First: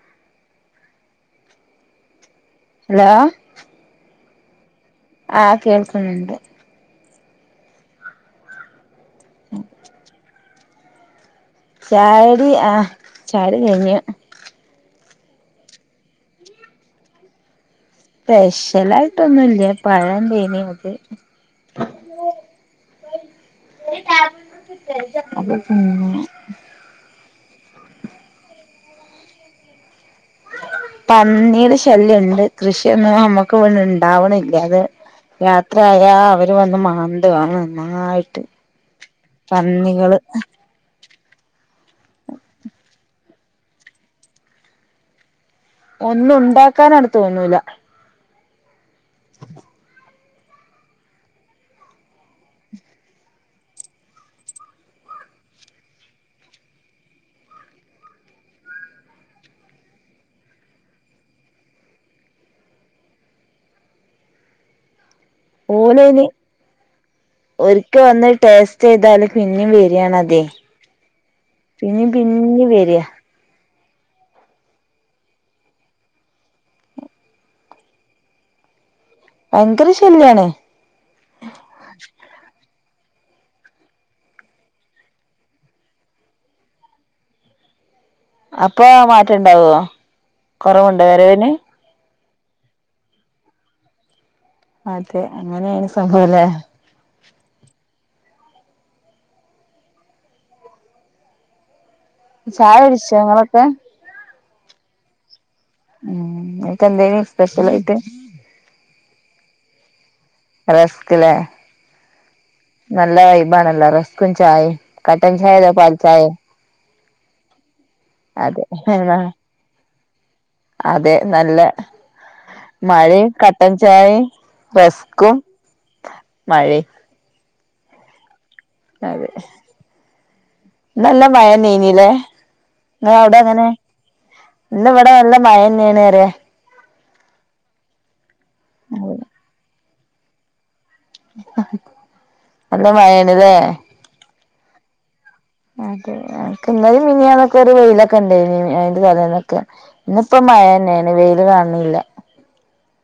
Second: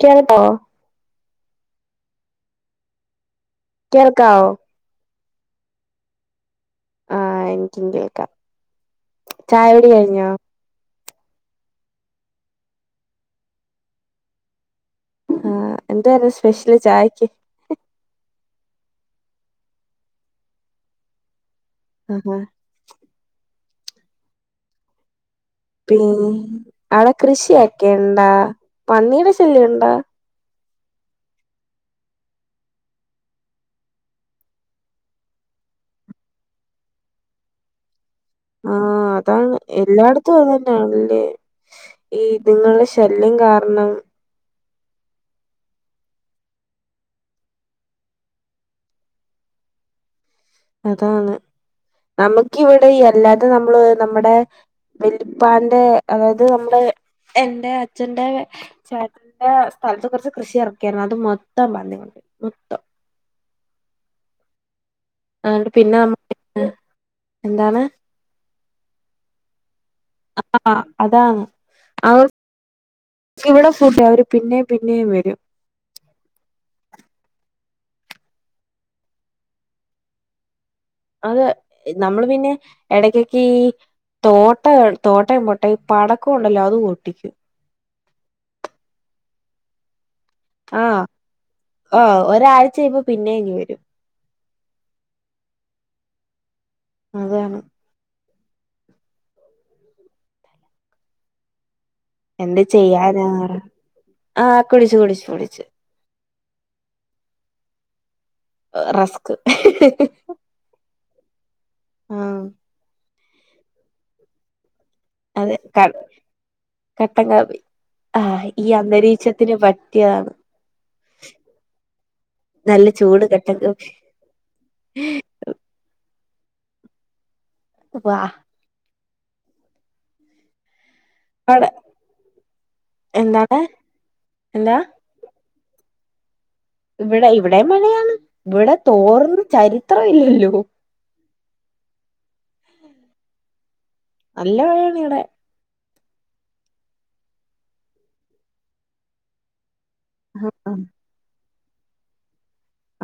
കേട്ടോ? ഹലോ കേൾക്കാവോ? ആ കേൾക്കുന്നുണ്ട്. ആഹ എനിക്കും കേൾക്കാം. ചായ കുടി കഴിഞ്ഞോ? ചായകുടി ആഹ ചായ കുടി കഴിഞ്ഞു ആഹ എന്തുവാര്ന്ന് സ്പെഷ്യല് ചായക്ക് സ്പെഷ്യൽ ആയിട്ടൊന്നുംല്ല പഴം [unintelligible] ആഹ [unintelligible] തിന്ന് പിന്നെ അവിടെ കൃഷിയൊക്കെ ഉണ്ടാ പന്നിയുടെ ശല്യം ഉണ്ടാ പന്നീടെ ശല്യം ഉണ്ട് കൃഷിയൊന്നും നമ്മുക്ക് ഇവിടഇണ്ടാവണില്ല അത് രാത്രി ആയാ അവര് വന്ന് മാന്താണ് ന ആഹ അതാണ് എല്ലായിടത്തും അത് തന്നെയണല്ലേ ഈ ഇതുങ്ങളുടെ ശല്യം കാരണം ഒന്നും ഉണ്ടാക്കാനാട് തോന്നൂല [inaudible] അതാണ് നമുക്കിവിടെ അല്ലാതെ നമ്മൾ നമ്മുടെ വലിപ്പാന്റെ അതായത് നമ്മുടെ എന്റെ അച്ഛന്റെ ചേട്ടന്റെ സ്ഥലത്ത് കുറച്ച് കൃഷി ഇറക്കിയാരുന്നു അത് മൊത്തം പന്നി മൊത്തം ആണ്ട് പിന്നെ ഓൻ നമ്മ ഇനി എന്താണ് ഒരിക്കൽ വന്ന് ടേസ്റ്റ് ചെയ്താല് പിന്നയും വരും ആഹ അതാണ് പിന്നിം പിന്നിം വരാ ഇവിടെ [unintelligible] [unintelligible] അവര് പിന്നെയും പിന്നെയും വരും ഭയങ്കര ശല്യാണ് അതെ നമ്മള് പിന്നെ ഇടക്ഒക്കെഈ തോട്ട തോട്ടയും മൊട്ടയും പടക്കം ഉണ്ടല്ലോ അത്പൊട്ടിക്കും അപ്പൊ മാറ്റമുണ്ടാവുവോ ആഹ് കൊറവുണ്ട് വരവിന് ആഹ് ഒരാഴ്ച കഴിയുമ്പ പിന്നെ ഇങ്ങ്‌വരും അതെ അങ്ങനെയാണ് സംഭവല്ലേ അതാണ് എന്ത് ചായ കുടിച്ചോ ചെയ്യാനാപറ ഇങ്ങളൊക്കെ ആഹ് കുടിച്ചു കുടിച്ചു കുടിച്ചു നിനക്കെന്തേനി സ്പെഷ്യൽ ആയിട്ട് റസ്ക് റസ്ക് ഇലെ ആഹ നല്ല വൈബാണല്ലോ റസ്ക്കും ചായയും കട്ടൻ ചായ അല്ല പാൽ ചായ കട്ടങ്കാപ്പി അതെ പറ്റിയതാണ് അതെ നല്ല നല്ല ചൂട് മഴയും കട്ടൻ കാപ്പി ചായയും റസ്ക്കും മഴയും വാ അതെ നല്ല മഴം അവിടെ നനഞ്ഞില്ലേ അവിടെ എന്താണ് എങ്ങനെ എന്താ ഇന്ന് ഇവിടെ നല്ല മഴ ണരെ [inaudible] ഇവിടെ ഇവിടെ മഴയാണ് ഇവിടെ തോർന്ന ചരിത്രം ഇല്ലല്ലോ നല്ല മഴയാണല്ലെ നല്ല മഴയാണ് ഇവിടെ [unintelligible] ക്കിന്നലയും മിനിഞ്ഞാന്നൊക്കെ ഒരു വെയിലൊക്കെ ഉണ്ട് അയിന്റെ തലേന്നൊക്കെ ആ ഇന്നിപ്പം മഴ തന്നെയാണ് വെയില് കാണണില്ല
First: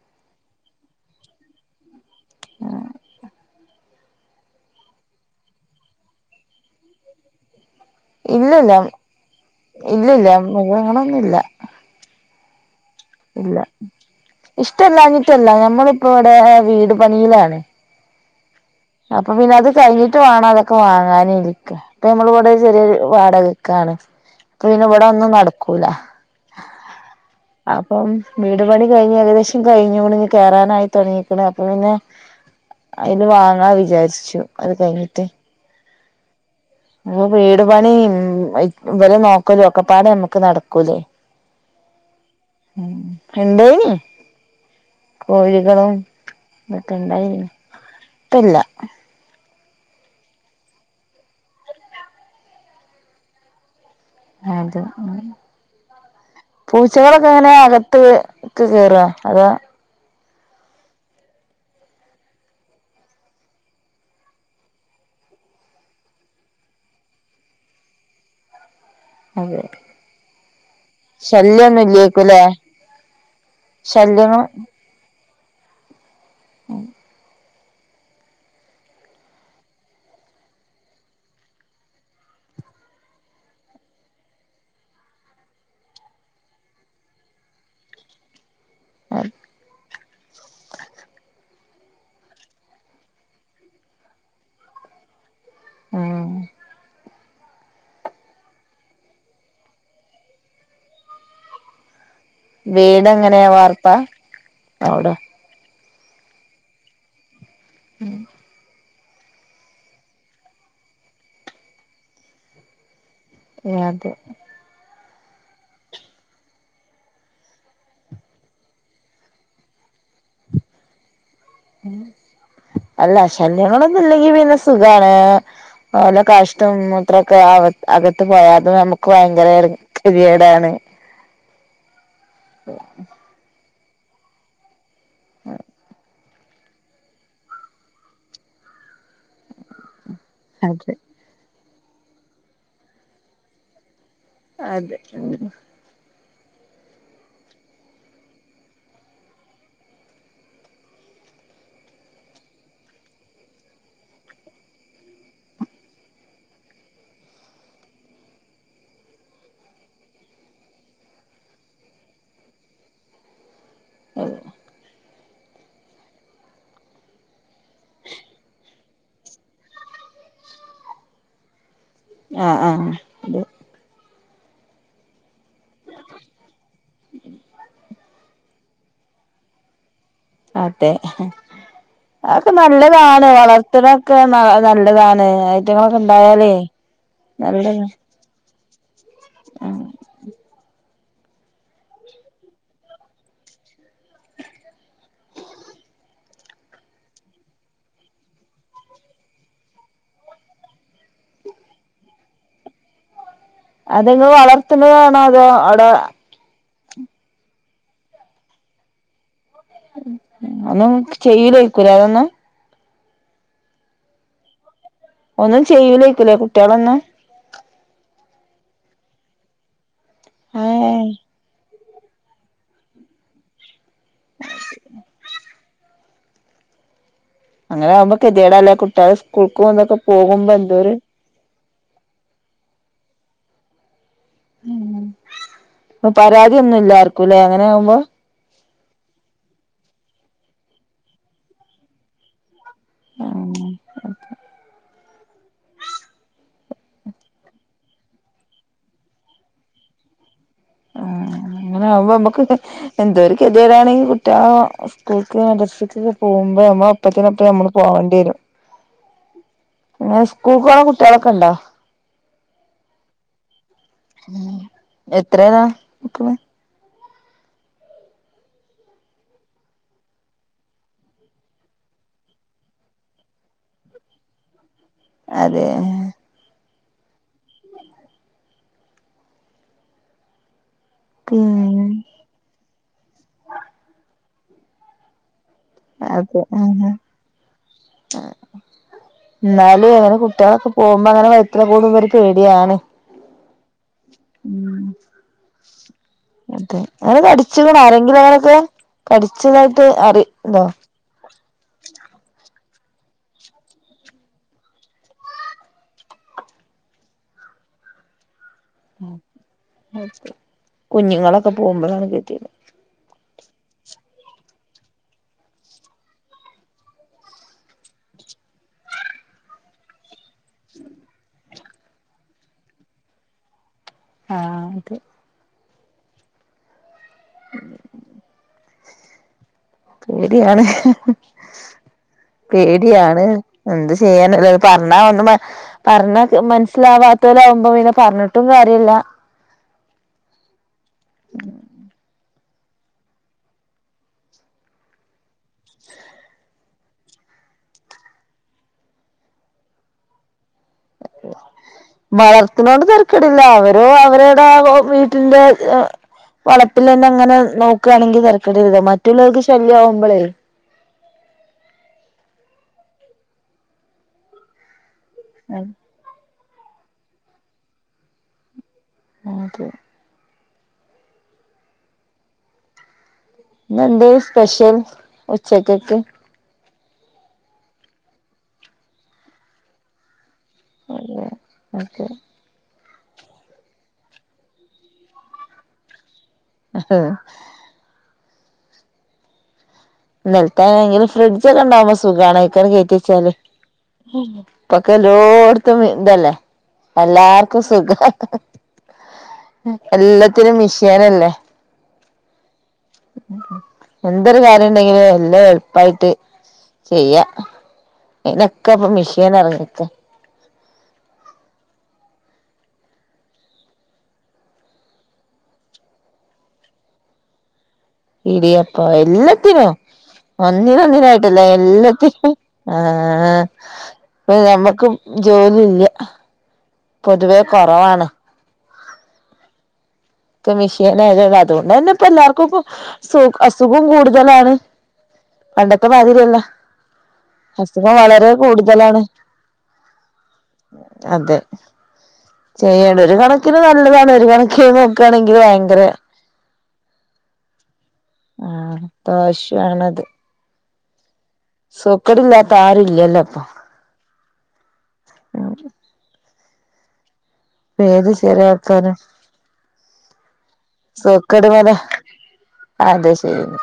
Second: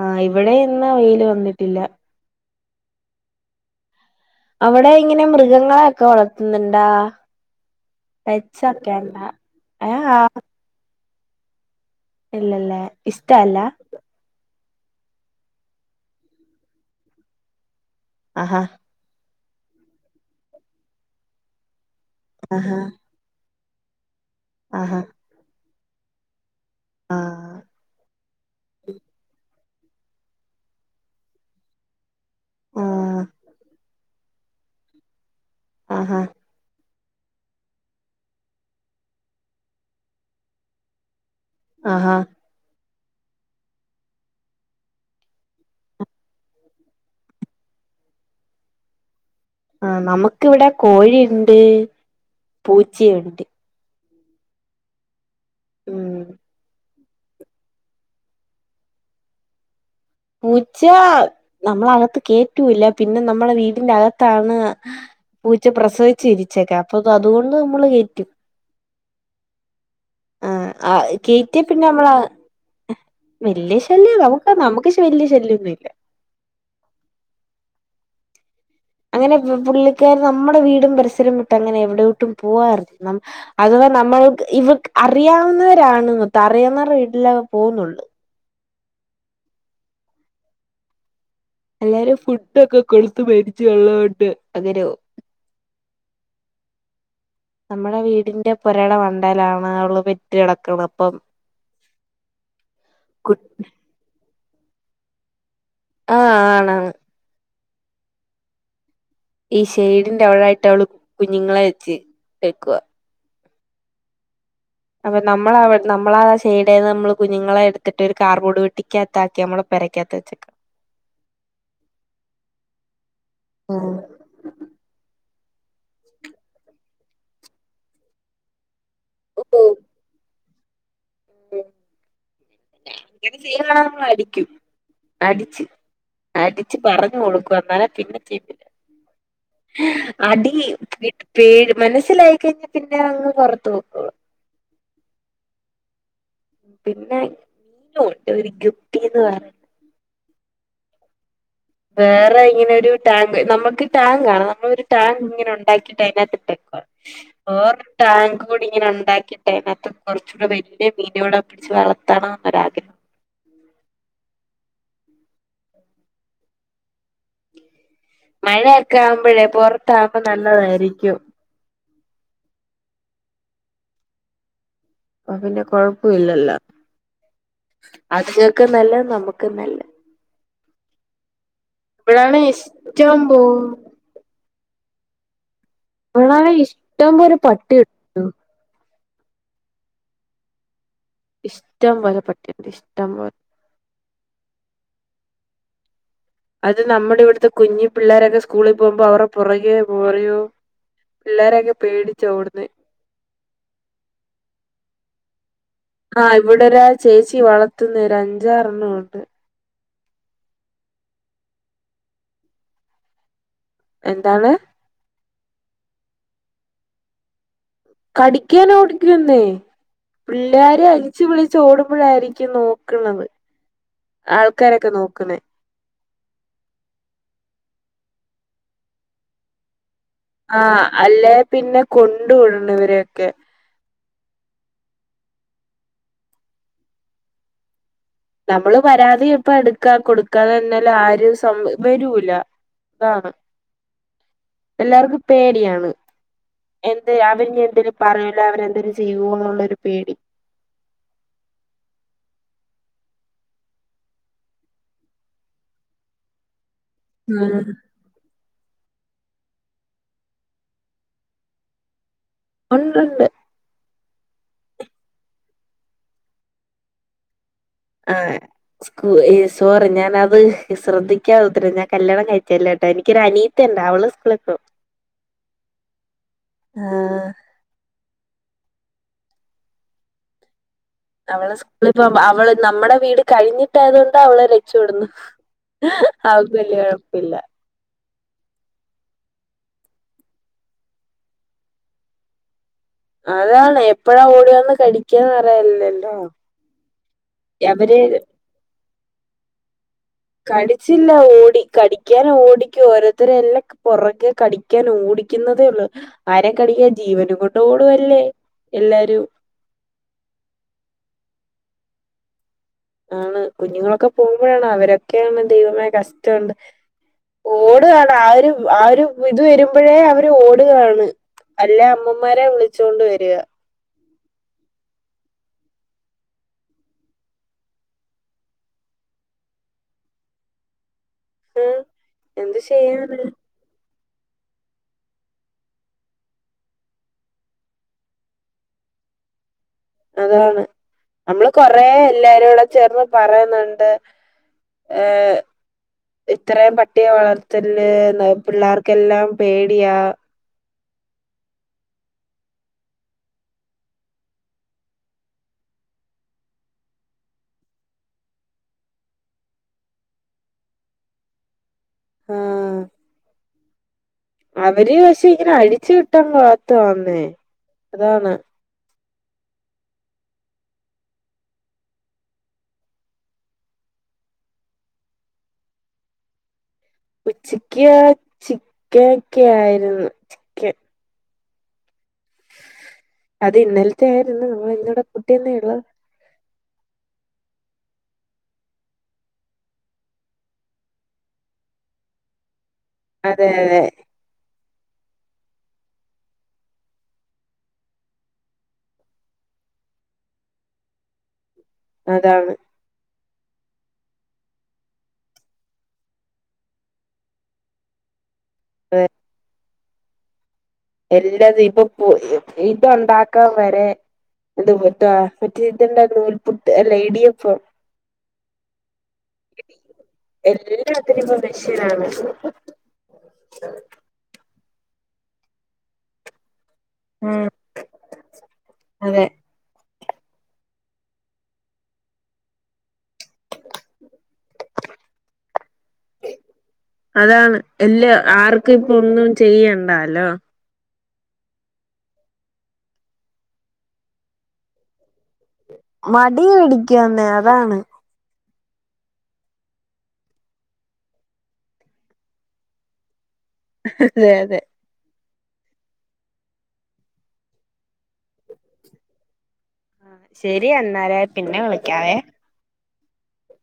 ആഹ് ഇവിടെയും ഇന്ന് വെയില് വന്നിട്ടില്ല [inaudible] അവിടെ ഇങ്ങനെ മൃഗങ്ങളെ ഒക്കെ വളർത്തുന്നുണ്ടാ ഇല്ലില്ല പെറ്റ്സൊക്കെ ഉണ്ടാ ഏ ആ ഇല്ലില്ല മൃഗങ്ങളൊന്നും ഇല്ല ഇല്ലല്ലേ ഇഷ്ട അല്ല ഇഷ്ടല്ലാഞ്ഞിട്ടല്ല ഞമ്മളിപ്പം ഇവിടെ വീട് പണിയിലാണ്. അഹാ അപ്പം പിന്നെ അത് കഴിഞ്ഞിട്ട് വേണം അതൊക്കെ വാങ്ങാന് ഇരിക്ക അപ്പം നമ്മൾ ഇവിടെ ആഹാ ചെറിയൊരു വാടക ക്കാണ് അപ്പം പിന്നെ ഇവിടെ ഒന്നും നടക്കൂല ആഹ് അപ്പം വീട് പണി കഴിഞ്ഞ് ഏകദേശം കഴിഞ്ഞൂണ് കയറാനായി തുടങ്ങീക്ക്ണ് അപ്പം പിന്നെ ആ അയിന് വാങ്ങ് രിച്ചു അത് കഴിഞ്ഞിട്ട് ആഹ അപ്പൊ വീട് പണി ഇവരെ നോക്കല് ഒക്കെപ്പാട് നമ്മക്ക് നടക്കൂലേ ആഹാ ഉം എന്തേനി കോഴികളും ഇതൊക്കെണ്ടായി ഇപ്പില്ല ആ നമുക്ക് ഇവിടെ കോഴി ഇണ്ട്, പൂച്ചയും ഉണ്ട് അതും ഉം പൂ ചകളൊക്ക എങ്ങനെയാ അകത്ത് ക്ക് കേറ അതാ പൂച്ച നമ്മള് അകത്ത് കേറ്റൂല്ല പിന്നെ നമ്മള വീടിന്റെ അകത്താണ് പൂച്ച പ്രസവിച്ച് ഇരിച്ചക്കെ അപ്പൊ അതുകൊണ്ട് നമ്മള് കയറ്റും അതെ ആ കേറ്റിയ ശല്യൊന്നും പിന്നെ നമ്മള് ഇല്ലേക്കുല്ലേ വല്ല്യ ശല്യം ശല്യങ്ങൾ [unintelligible] നമുക്ക് വല്ല്യ ശല്ല്യൊന്നും ഇല്ല ഉം അങ്ങനെ പു പുള്ളിക്കാര് നമ്മടെ വീടും പരിസരവും വിട്ട് അങ്ങനെ എവിടോട്ടും പോവാറില്ല അത്കൊ ഇപ്പൊ നമ്മൾക്ക് ഇവക്ക് അറിയാവുന്നവരാണ് മൊത്തോം അറിയാവുന്നവർടെ വീട്ടിലൊക്കെ പോവുന്നുള്ള് ആ എല്ലാരും ഫുഡൊക്കെ കൊടുത്ത് പരിജയം ഉള്ളോണ്ട് അങ്ങനെപോം ആഹ് നമ്മടെ വീടിന്റെ പൊരേടെ മണ്ടേലാണ് അവള് പെറ്റ കിടക്ക്ണ അപ്പം [inaudible] വീട് കുട്ടി എങ്ങനെയാ വാർത്ത അവിടെ ആഹ് ആണാണ് ഉം ഈ ഷെയ്ഡിന്റെ അവിടായിട്ട് അവള് കുഞ്ഞുങ്ങളെ വെച്ച് വെച്ചേക്കുവാ അത് അപ്പം നമ്മള് അവി നമ്മളാ ഷെയ്ടേന്ന് നമ്മള് കുഞ്ഞുങ്ങളെ എടുത്തിട്ട് ഒരു കാർബോർഡ് പെട്ടിക്കാത്താക്കി നമ്മള് പെ രക്കാത്ത് വെച്ചക്ക്ണ് ഉം അല്ല ആഹ് ശല്യങ്ങളൊന്നും ഇല്ലെങ്കി പിന്നെ സുഖാണ്. ഓല കാഷ്ടം മൂത്രൊക്കെ അക അകത്ത് പോയാ അത് നമുക്ക് ഭയങ്കര കിരിയേടാണ് അങ്ങന ചെയത നമ്മള് അടിക്കും അടിച്ച് അടിച്ച് പറഞ്ഞു കൊടുക്കും അന്നാലെ പിന്നെ ചെയ്തില്ല അടി അതെ പെ പേടി മനസ്സിലായി കഴിഞ്ഞാ പിന്നെ അങ്ങ് പൊറത്ത് പൊക്കോളും അതെ ഉം ഉ പിന്നെ മീനും ഉണ്ട് ഒരു ഗിപ്പി ന്ന് പറയ വേറെ ഇങ്ങനെ ഒരു ടാങ്ക് നമ്മുക്ക് ടാങ്ക് ആണ നമ്മളൊരു ടാങ്ക് ഇങ്ങനെ ഉണ്ടാക്കിട്ട് അതിനകത്തിട്ടെ വേറെ ടാങ്ക് കൂടി ഇങ്ങനെ ഉണ്ടാക്കിട്ട് അതിനകത്ത് കൊറച്ചൂട വലിയ മീന കൂടെ പിടി വളർത്തണം എന്നൊരു ആഗ്രഹം അ മഴയൊക്കെ ആവുമ്പോഴേ പുറത്താവുമ്പോ നല്ലതായിരിക്കും ആഹ ആഹ് അതെ അ പിന്നെ കൊഴപ്പ ഇല്ലല്ലോ അതിങ്ങക്ക് നല്ല നമുക്കും നല്ല അതെ അത് ഇഷ്ടം നല്ലതാണ് പോ അതൊക്കെ [unintelligible] ന നല്ല നല്ലതാണ് ഐറ്റങ്ങളൊക്കെ ഇവിടാണ് ഉണ്ടായാലേ ഇഷ്ടം പോലെ പട്ടി [unintelligible] കിട്ടും. ആഹ ഇഷ്ടം പോലെ പട്ടിണ്ട് ഇഷ്ടം പോലെ അത് നമ്മുടെ ഇവിടുത്തെ കുഞ്ഞി പിള്ളേരൊക്കെ സ്കൂളിൽ പോകുമ്പോ അവടെ പുറകെോ പോറയോ പിള്ളോരൊക്കെ പേടിച്ച ഓടന്ന് അതെങ് വളർത്തുന്നതാണോ അതോ ആഹ് ഇവിടെ ഒരാൾ ചേച്ചി വളർത്തുന്ന ഒ ഒരു അഞ്ചാറെണ്ണുണ്ട് ഒന്നും ചെയ്യു ലായിരിക്കുമല്ലേ അതൊന്നും എന്താണ് ഒന്നും ചെയ്യു ലായിരിക്കുമല്ലേ കുട്ടികളൊന്നും കടിക്കാന ഓടിക്കുന്നേ പിള്ളേര ഏഹ് അരിച്ച് വിളിച്ച്ച് ഓടുമ്പ എപ്പോഴായിരിക്കും നോക്കത് ആൾക്കാരൊക്കെ [unintelligible] കെതിയട അല്ല കുട്ടികെ സ്കൂൾക്ക് പോകന്നൊക്കെ ആഹ അല്ലേ പിന്നെ കൊണ്ട വിടേണ്ടി ഇവരൊക്കെ അ പരാതിയൊന്നുമില്ലേർക്കും ആർക്കും നമ്മള് പരാതി ഇപ്പ എടുക്കാ കൊടുക്കാ എന്നാല ആരും സം വരൂല അതാണ് ആകുമ്പോ എല്ലാർക്കും പേടിയാണ് എന്ത് അവരി എന്തേലും പറൂല അവരെ എന്തേലും ചെയ്യുവോ എന്നുള്ളൊരു പേടി ആഹ് [unintelligible] അങ്ങനെ ആകുമ്പോ നമ്മുക്ക് എന്തോ കെതിരായാണെ കുട്ടാ സ്കൂർശക്ക പോകുമ്പോ നമ്മ അപ്പത്തിനപ്പം ആഹ് നമ്മള് പോകേണ്ടി വരും പിന്നെ സ്കൂൾക്കണ കുട്ടികളൊക്കെ ഇണ്ടോ ഒണ്ട് എത്രയാ ആ് സോറി ഞാനത് ശ്രദ്ധിക്കത്തിെ ഞാൻ കല്യാണം കഴിച്ചല്ലേട്ട എനിക്കൊ ഒരു അനീത്ത ഉണ്ട് അവള് സ്കൂളക്ക അതെ ആഹ അവളെ പിന്നെ സ്കൂളിപോകുമ്പോ അവള് നമ്മുടെ വീട് കഴിഞ്ഞിട്ടായയത കൊണ്ട് അവളെ രക്ഷപടുന്നു അതെ അവൾക് വല്ല ആഹ് ഒഴപ്പില്ല എന്നാലും എങ്ങനെ കുട്ടികളൊക്കെ പോകുമ്പോ അങ്ങനെ വൈത്തി കൂടുമ്പ്പ ഒരു പേടിയാണ് അതാണ് ഇപ്പഴാ ഓടി വന്ന് ഉം കടിക്കാന്ന്റിയല്ലല്ലോ അതെ അവര് കഠിച്ചത കടിച്ചില്ല ഓടി കടിക്കാനും ഓടി ഓരോത്തരെല്ലാം പുറകെ കടിക്കാൻ ഓടിക്കുന്നതേ ഉള്ളു ആരെ കടിക്കാ ജീവനും കൊണ്ട [unintelligible] കുഞ്ഞുങ്ങളൊക്കെ പോകുമ്പോഴാണ് കിട്ടിയത് ആണ് കുഞ്ഞുങ്ങളൊക്കെ പോകുമ്പോഴാണ് അവരൊക്കെയാണ് ദൈവമെ കഷ്ടമുണ്ട് ഓടു കയാണ് ആര് ആ ഒരു ഇത് വരുമ്പോഴേ അവര് ന്റെ ഓടുകാണ് അല്ലേ അമ്മമാരെ വിളിച്ചൊണ്ട് വരിക ആഹ് അത് [inaudible] പേടിയാണ് ഉം എന്ത് ചെയ്യാന് പേടിയാണ് എന്ത് ചെയ്യാനല്ലോത് പറഞ്ഞ ഒന്ന [unintelligible] പറഞ്ഞാ മനസ്സിലാവാത്തലാവുമ്പോ പിന്നെ പറഞ്ഞിട്ടും കാര്യല്ല അതാണ് നമ്മള് കൊറേ എല്ലാരുംടെ ചേർന്ന് പറയുന്നുണ്ട് ഏ ത്രയും പട്ടിയെ വളർത്തല്ലേന്ന് പിള്ളേർക്കെല്ലാം പേടിയാ വളർത്തിനോണ്ട് തരക്കേടില്ല അവരോ അവരുടെ വീട്ടിന്റെ വളപ്പിൽ ന്നെ അങ്ങനെ നോക്കണെങ്കി തെരക്കേണ്ടി ല്ല മറ്റുള്ളവർക്ക് ശല്യമാവുമ്പോളേ ആഹ് അവര് പക്ഷെ ഇങ്ങനെ അഴിച്ചു വിട്ടാ വളർത്തുന്നേ അതാണ് നക്ക് എന്ത സ്പെഷ്യൽ ഉച്ചക്കൊക്ക് ഉച്ചക്ക് ചിക്കൻ ഒക്കെ ആയിരുന്നു. ചിക്കൻ ഓക്കെ അത് ഇന്നലത്തെ ആയിരുന്നു നമ്മൾ ഇന്നടെ കുട്ടിന്നെള്ളത് ഹഹ നിലത്തങ്കിലും ഫ്രിഡ്ജ ഒക്കെ ഉണ്ടാവുമ്പോ സുഖണ് അഴികങ്ങട്ട് കേറ്റിവെച്ചാല് അതെ അതെ ഇപ്പൊക്കെ എല്ലോടത്തും ഇതല്ലേ എല്ലാർക്കും സുഖം എല്ലത്തിനും മിഷീനല്ലേ അതാണ് എന്തൊരു കാര്യം ഉണ്ടെങ്കില് എല്ലാം എളുപ്പായിട്ട് ചെയ്യാ ഇനൊക്കെ ഇപ്പൊ മിഷീൻ ഇറങ്ങിട്ടെ എല്ലാതിപ്പൊ ഇതണ്ടാക്കാൻ വരെ അത് പട്ടവാ മറ്റേതിണ്ട നൂൽപുട്ട് ലെഡിയപ്പ ഇടിയപ്പം എല്ലത്തിനും ഒന്നിന എല്ലാത്തിനും ഇപ്പൊ ഒന്നിനായിട്ടില്ല മെഷീനാണ് എല്ലത്തിും ആ നമ്മ ക്കും ജോലി ഇല്ല പൊതുവെ ഉം കൊറവാണ്. അതെ ഇപ്പ മിഷീൻായതണ്ട് അതുകൊണ്ട് ന്നെ ഇപ്പൊ എല്ലാർക്കും ഇക്ക സുഖ അസുഖം കൂടുതലാണ്. പണ്ടൊത്തെമാതിരല്ല അതാണ് എല്ല ആർക്കും ഇപ്പ ഒന്നും ചെയ്യണ്ടാലോ അതെ ചെയ്യണ്ട ഒരു കണക്കിന് നല്ലതാണ് ഒരു കണക്കിന നോ.. മടി പിടിക്കന്നെ അതാണ് ആഹ് ദോഷാണത് സൊക്കടില്ലാത്ത ആരുല്ലല്ലോ അപ്പൊ ഹിഹി അതെ ആഹ് പേര് ചെല ആൾക്കാരെ ശെരി എന്നാൽ പിന്നെ വിളിക്കാവേ ആ അതെ ശരി